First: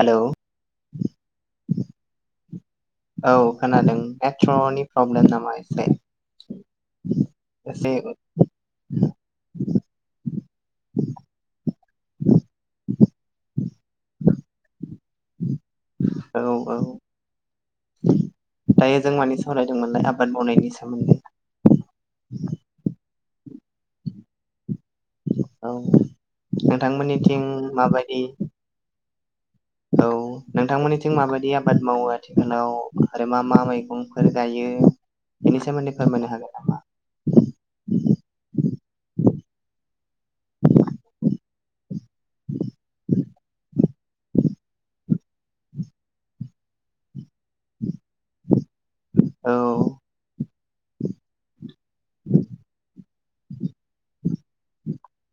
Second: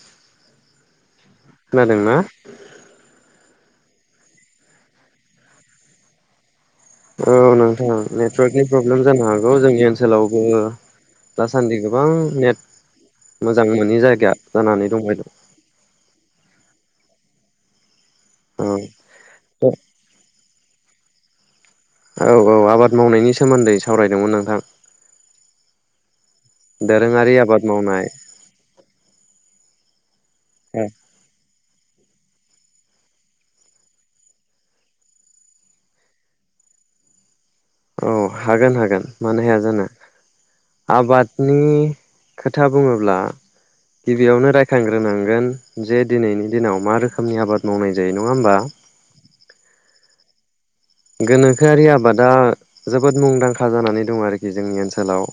हेल' खोनादोंना औ खोनादों नेट्र'नि प्रब्लेम नामा एसे औ एसे नोंथां नेट्र'गनि प्रब्लेम जानो हागौ जोंनि ओनसोलावबो दासान्दि गोबां नेट मोजां मोनो नि जायगा जानानै जङबाय दं औ औ औ दायो जों मानि सावरायदोंमोनलाय आबाद मावनायनि सायाव [inaudible] औ औ आबाद मावनायनि सोमोन्दै सावरायदोंमोन नोंथां औ दोरोङारि नोंथांमोननिथिं आबाद मावनाय माबायदि औ नोंथांमोननिथिं माबायदि आबा आबाद मावो आथिखालाव आरो मा मा मैगंफोर गायो बेनि सोमोन्दै फोरमायनो हागोन नामा? औ हागोन हागोन गोन मानो हाया जानो आबातनि खोथा बुङोब्ला गिबियावनो रायखांग्रोनांगोन जे दिनैनि दिनाव मा रोखोमनि आबाद मावनाय जायो नङा होमबा औ गोनोखोआरि आबादा जोबोद मुंदांखा जानानै दं आरोखि जोंनि ओनसोलाव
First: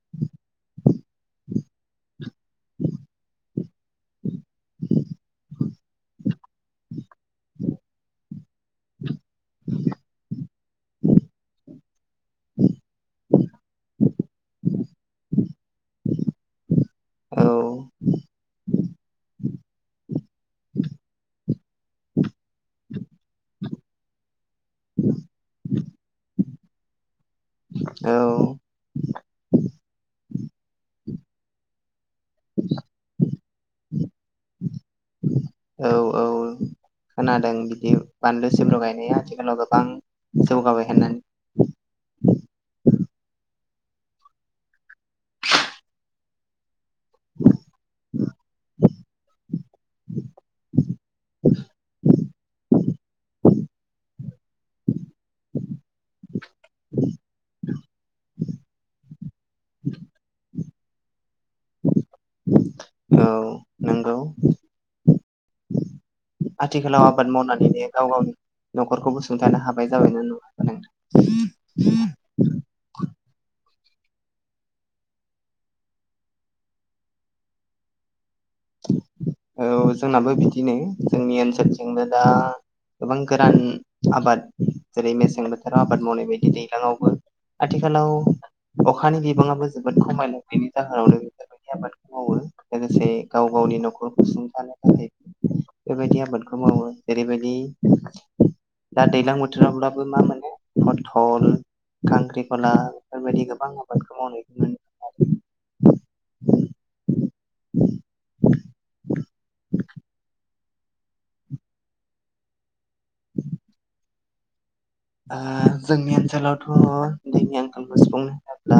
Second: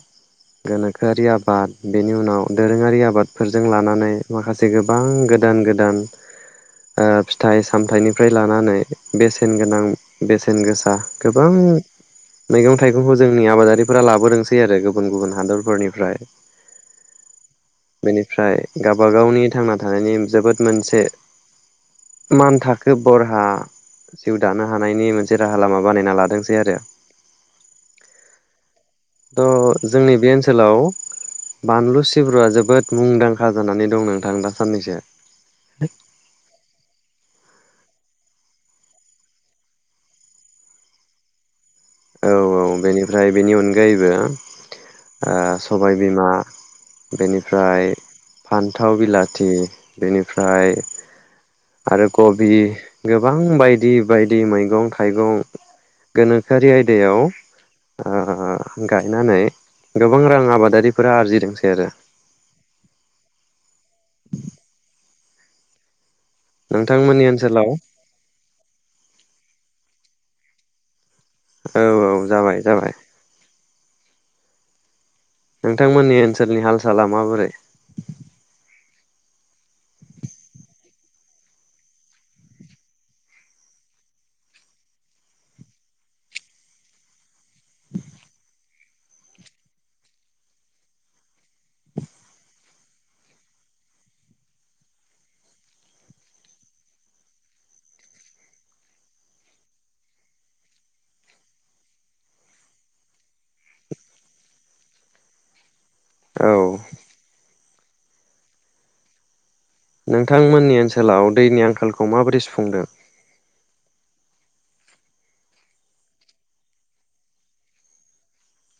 गोनोखोआरि आबाद बेनि उनाव दोरोङारि आबादफोरजों लानानै माखासे गोबां गोदान गोदान ओ फिथाइ सामथाइनिफ्राय लानानै बेसेन गोनां बेसेन गोसा गोबां मैगं थाइगंखौ जोंनि आबादारिफोरा लाबोदोंसै आरो गुबुन गुबुन हादरफोरनिफ्राय औ बेनिफ्राय गबागावनि थांना थानायनि जोबोद मोनसे मान थाखो बरहा जिउ दानो हा हानायनि मोनसे राहा लामा बानायना लादोंसै आरो औ थ जोंनि बे ओनसोलाव बानलु सिब्रुआ जोबोद मुंदांखा जानानै दं नोंथां दा साननैसो औ औ खोनादों बिदि बानलु सिबरु गायनाया आथिखालाव गोबां जौगाबाय होननानै औ औ बेनिफ्राय बेनि अनग गायैबो ओ सबायबिमा बेनिफ्राय फान्थाव बिलाथि बेनिफ्राय आरो कबि गोबां बायदि बायदि मैगं थाइगं गोनोख खोआरि आयदायाव ओ गायनानै गोबां रां आबादारिफोरा आरजिदोंसै आरो औ नोंगौ आथिखालाव नोंथांमोननि आबाद ओनसोलाव मावनानैनो गाव गावनि न'खरखौ गसुंथानो हाबाय जाबायना नु नोंथ औ औ जाबाय जाबाय नोंथांमोननि ओनसोलनि हाल साला माबोरै औ जोंनाबो बिदिनो जोंनि ओनसोलथिंबोदा गोबां गोरान आबाद जेरै मेसें बोथोराव आबाद मावनाय बायदि दैजलांआवबो आथिखालाव अखानि बिबाङाबो जोबोद खमायल बेनि जाहोनावनो बेफोरबायदि आबादखौ मावो लोगोसे गाव गावनि न'खर सुंथानो थाखाय बेबायदि आबादखौ मावो जेरैबायदि दा दैज्लां बोथोरावब्लाबो मा मोनो पथल खांख्रिफला बेफोरबायदि गोबां आबादखौ मावनाय मोनो आरो औ [inaudible] [inaudible] नोंथांमोननि ओ सोलाव दैनि आंखालखौ माबोरै सुफुंदों? ओ जोंनि ओनसोलावथ' दैनि आंखालखौ सुफुंनो होनोब्ला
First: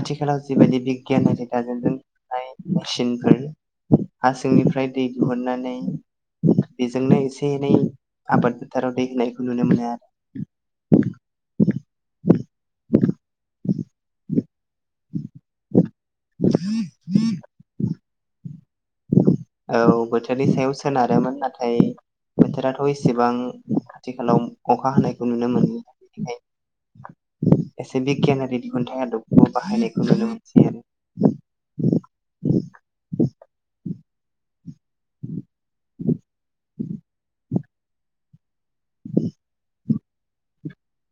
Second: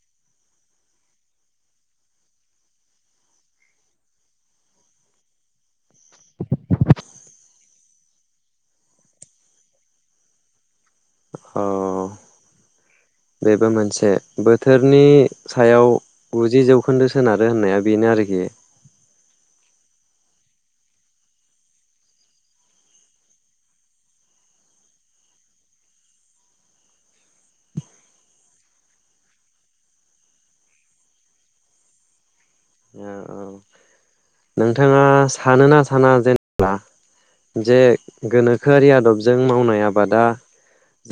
आथिखालाव जिबायदि बिगियान आरि दाजेमजोंनाय मिचिनफोर हा सिंनिफ्राय दै दिहुननानै बेजोंनो एसे एनै आबाद फोथाराव दै होनायखौ नुनो मोनो [inaudible] अ बेबो मोनसे बोथोरनि सायाव गुजि जौखोन्दो सोनारो होननाया बेनो आरो गे औ बोथोरनि सायाव सोनारोमोन नाथाय बोथोराथ' एसेबां आथिखालाव अखा हानायखौ नुनो मोनि बेनिखाय एसे बिगियानारि दिहुनथाइ आदबखौ बाहायनायखौ जों नुनो मोनसै आरो। नोंथाङा सानो ना साना जेने बा जे गोनोख खोआरि आदबजों मावनाय आब बादा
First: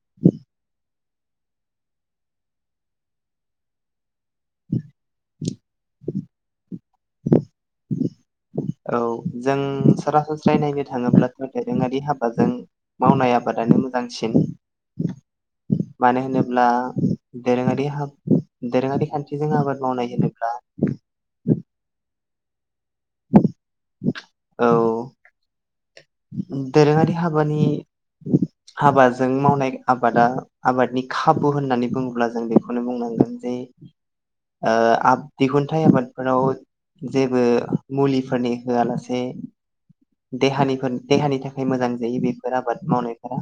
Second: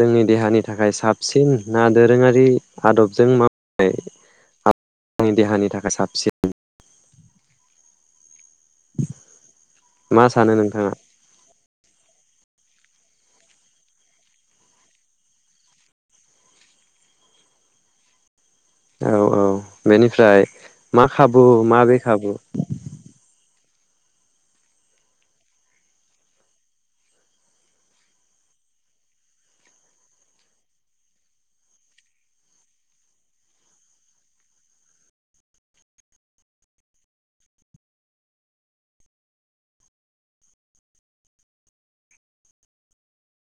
जोंनि देहानि थाखाय साब सिन ना दोरोङारि आदबजों मावनाय आ आंनि देहानि थाखाय साबसि [inaudible] औ जों मा सानो सरासनस्रायै नायनो नोंथाङा थाङोब्लाथ' दोरोङारि हाब बाजों मावनाय आबादानो मोजांसिन मानो होनोब्ला दोरोङारि हब औ दोरोङारि औ खान्थिजों आबाद मावनाय बेनिफ्राय होनोब्ला मा बेखाबु? औ। दोरोङारि हाबानि हाबाजों मावनाय आबादा आबादनि खाबु होननानै बुङोब्ला जों बेखौनो बुंनांगोन जे ओ दिहुनथाइ आबादफोराव जेबो मुलिफोरनि होआलासे देहानिफोथ देहानि थाखाय मोजां जायो बेफोर आबाद मावनायफोरा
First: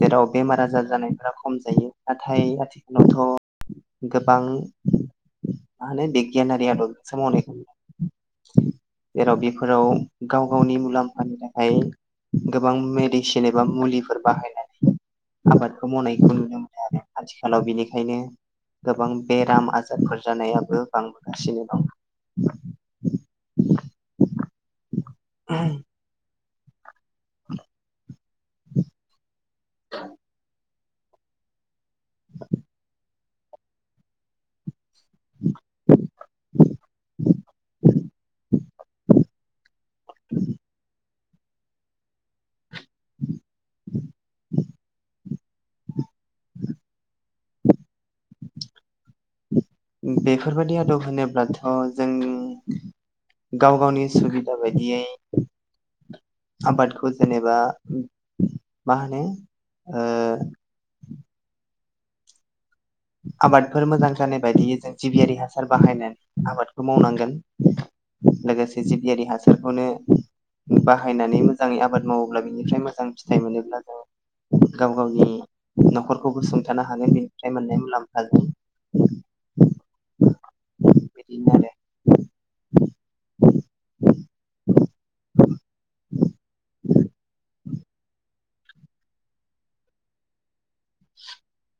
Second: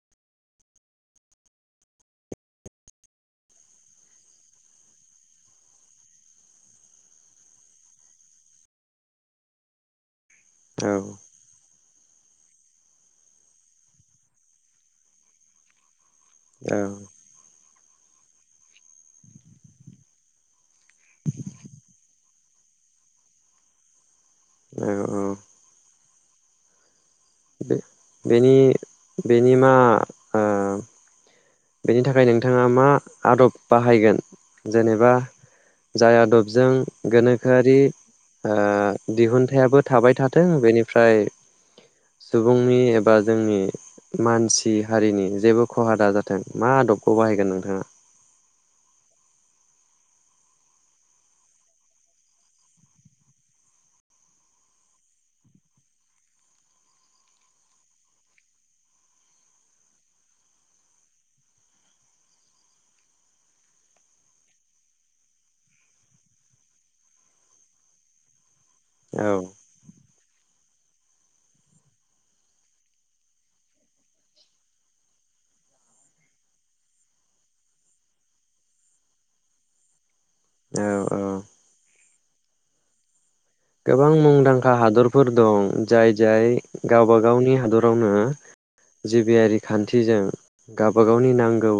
जेराव बेमार आजार जानायफोरा खम जायो नाथाय आथिखालावथ' गोबां मा होनो बिगियानारि आदबसो मावनायखौ नु जेराव बेफोराव गाव गावनि औ मुलाम्फानि थाखाय गोबां मेडिसिन एबा मुलिफोर बाहायनानै आबादखौ मावनाय औ खायनो गोबां बेराम आजारफोर जानायाबो बांबोगासिनो दं। [inaudible] औ औ [unintelligible] बे-बेनि बेनि मा ओ बेनि थाखाय नोंथाङा मा आदब बाहायगोन जेनेबा जाय आदबजों गोनोखोआरि ओ दिहुनथायाइाबो थाबाय थाथों बेनिफ्राय सुबुं नि एबा जोंनि मानसि हारिनि जेबो खहा दाजाथो मा आदबखौ हाय गोन नोंथाङा बेफोरबायदि आदब होनोब्लाथ' जों गाव गावनि सुबिदा बायदियै आबादखौ जेनेबा मा होनो ओ आबादफोर मोजां जानाय बायदियै जों जिबियारि हासार बाहायनानै आबादखौ मावनांगोन लोगोसे जिबियारि औ हासारखौनो बाहायनानै मोजाङै आबाद मावोब्ला बेनिफ्राय मोजां फिथाइ मोनोब्ला जों गाव गावनि न'खरखौबो सुंथानो हागोन बेनिफ्राय मोननाय लाफाजों औ औ [unintelligible] गोबां मुंदांखा हादरफोर दं जाय जाय गावबा गावनि हादरावनो जिबियारि खान्थिजों गावबा गावनि नांगौ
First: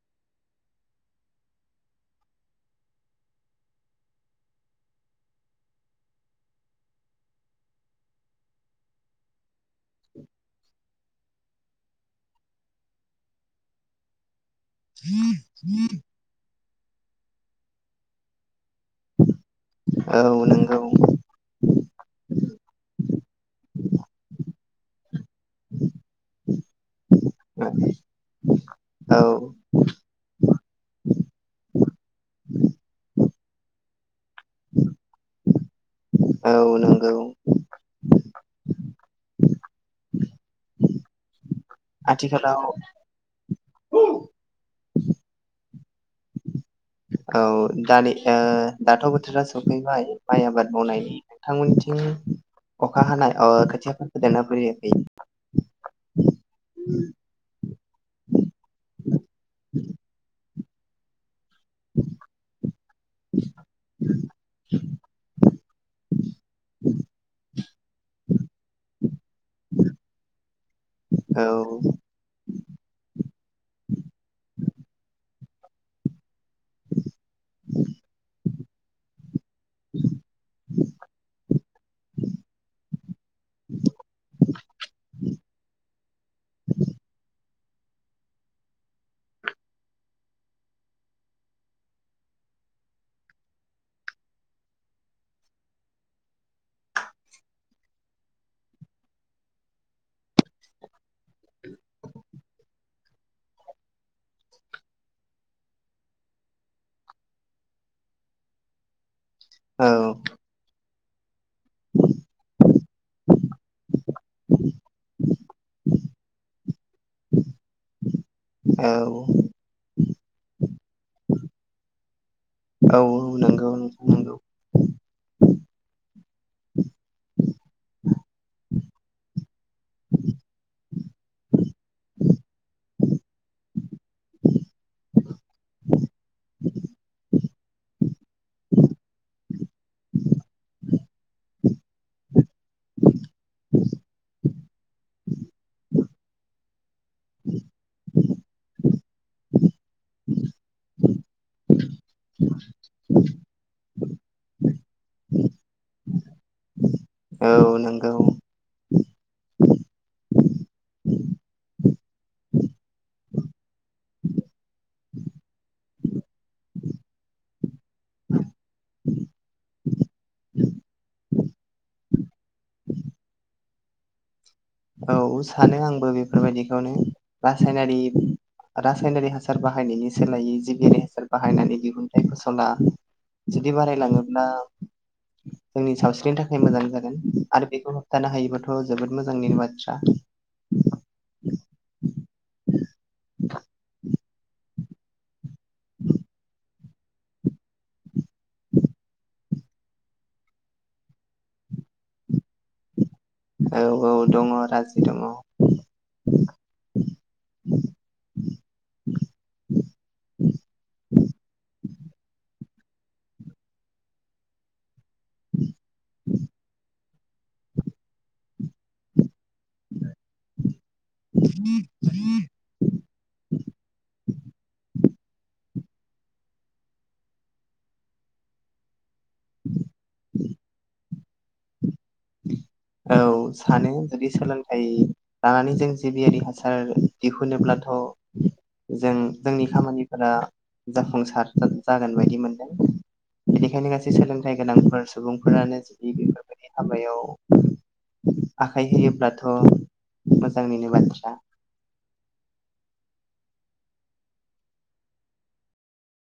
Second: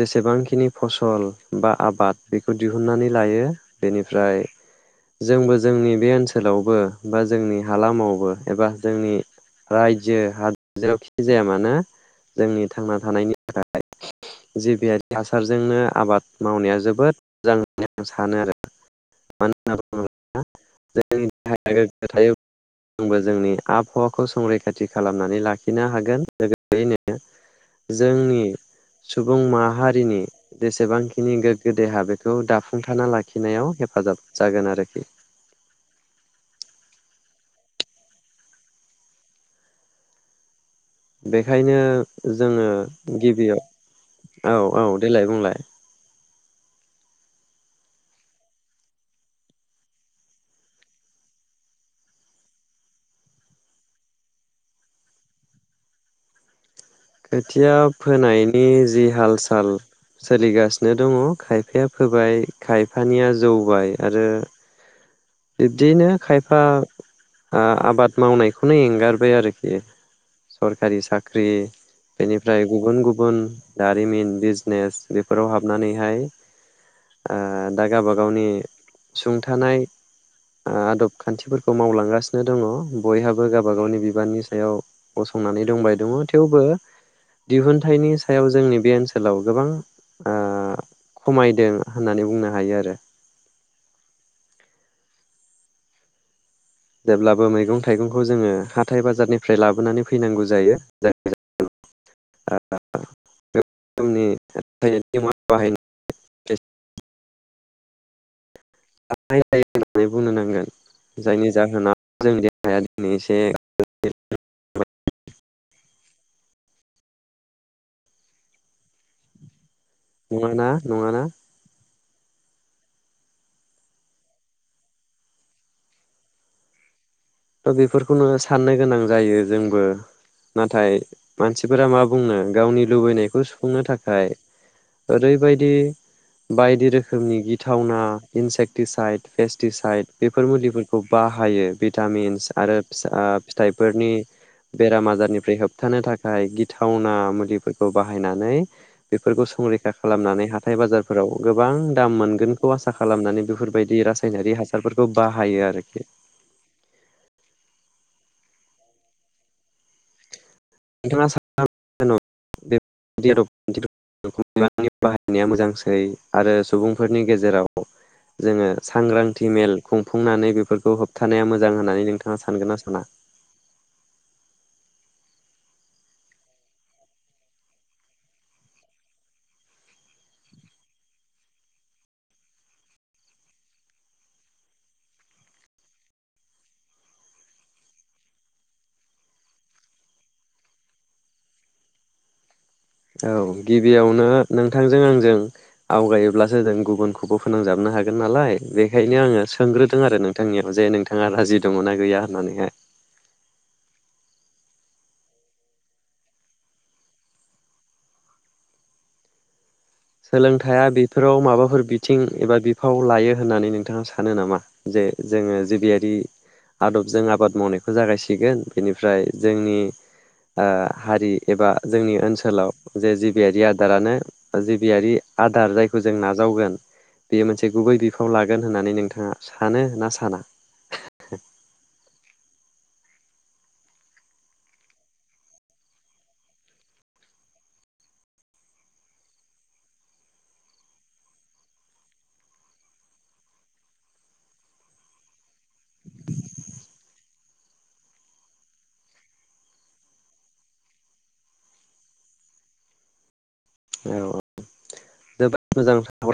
जेसेबांखिनि फसल बा आबाद बेखौ दिहुननानै लायो बेनिफ्राय जोंबो जोंनि बे ओनसोलावबो बा जोंनि हालामावबो एबा जोंनि रायजो हाद जेरावखि जाया मानो जोंनि थांना थानायनि थाखाय जिबियारि हासारजोंनो आबाद मावनाया जो जोबोद [unintelligible] आरो औ नंगौ [unintelligible] बो जोंनि आबहावाखौ संरैखाथि खालामनानै लाखिनो हागोन लोगोसेयैनो जोंनि औ सुबुं माहारिनि जेसेबांखिनि गोग्गो देहा बेखौ दाफुंथाना लाखिनायाव हेफाजाब जागोन आरोखि औ नंगौ बे खायनो आथिखालाव जोङो गिबियाव औ औ देलाय बुंलाय औ दानि ओ दाथ' बोथोरा सफैबाय माइ आबाद मावनायनि नोंथांमोननिथिं अखा हानाय ओ खोथियाफोर फोदोंना फोयाखै खोथिया फोनायनि जि हाल साल सोलिगासि नो दङ खाय खोथिया फोबाय खायफानिया जौबाय आरो बिब्दियैनो खायफा आ आबाद मावनायखौनो एंगारबाय आरोखि सरखारि साख्रि औ बेनिफ्राय गुबुन गुबुन दारिमिन बिजनेस बेफोर फोराव हाबनानैहाय ओ दा गावबा गावनि सोंथ थानाय आदब खान्थिफोरखौ मावलांगासिनो दङ बयहाबो गावबा गावनि बिबाननि सायाव गसंनानै दंबाय दङ थेवबो दिहुनथाइनि सायाव जोंनि बे ओनसोलाव गोबां ओ खमायदों होननानै बुंनो हायो आरो। जेब्लाबो मैगं थाइगंखौ जोङो हाथाय बाजारनिफ्राय लाबोनानै फैनांगौ जायो [unintelligible] बायो होननानै बुंनो नांगोन जायनि जाहोनाव जोंनि देहाया दिनै एसे औ नंङा ना नङा ना औ औ नंगौ नोंगौ नंगौ त' बेफोरखौनो साननो गोनां जायो जोंबो नाथाय मानसिफोरा मा बुंनो गावनि लुबैनायखौ सुफुंनो थाखाय ओरैबायदि बायदि रोखोमनि गि गिथावना इनसेक्टिसाइद फेस्टिसाइद बेफोर मुलिफोरखौ बाहायो बिटामिन आरो फिथाइफोरनि बेराम आजारनिफ्राय होबथानो थाखाय गिथाव थावना मुलिफोरखौ बाहा बाहायनानै बेफोरखौ संरैखा खालामनानै हाथाय बाजारफोराव गोबां दाम मोनगोनखौ आसा खालामनानै बेफोरबायदि रासायनारि हासारफोरखौ बाहायो आरोखि। औ नोंगौ। नोंथाङा [unintelligible] बेफोर [unintelligible] जेराव [unintelligible] बाहायनाया मोजांसै आरो सुबुंफोरनि गेजेराव जोङो सांग्रांथि मेल खुंफुंनानै बेफोरखौ होबथानाया मोजां होननानै नोंथाङा सानगोन ना साना? औ सानो आंबो बेफोरबायदिखौनो रासायनारि रासायनारि हासार बाहायनायनि सोलायै जिबियारि हासार बाहायनानै दिहुनथाइ फसला जुदि बारायलाङोब्ला जोंनि सावस्रिनि थाखाय मोजां जागोन। आरो बेखौ होबथानो हायोबथ' जोबोद मोजांनि बा थ्रा। औ गिबियावनो नोंथांजों आंजों आवगायोब्लासो जों गुबुनखौबो फोनांजाबनो हागोन नालाय बेखायनो आङो सोंग्रोदों आरो नोंथांनियाव जे नोंथाङा राजि दङ'ना गैया होननानैहाय। औ औ दङ' राजि दङ'। सोलोंथाइया बेफोराव माबाफोर बिथिं एबा बिफाव लायो होननानै नोंथाङा सानो नामा? जे जोङो जिबियारि आदबजों आबाद मावनायखौ जागायसिगोन बेनिफ्राय जोंनि ओ हारि एबा जोंनि ओनसोलाव जे जिबियारि दारानो जि बियारि आदार जायखौ जों नाजावगोन बेयो मोनसे गुबै बिफाव लागोन होननानै नोंथाङा सानो ना साना? औ सानो जुदि सोलोंथाइ लानानै जों जिबियारि हासार दिहुनोब्लाथ' जों जोंनि खामानिफोरा जाफुंसार जागोन बायदि मोनदों। बेनिखायनो गासै सोलोंथाइ गोनांफोर सुबुंफोरानो जुदि बेफोरबायदि हाबायाव आखाइ होयोब्लाथ' मोजांनिनो बाथ्रा। औ जोबोद मोजां [unintelligible]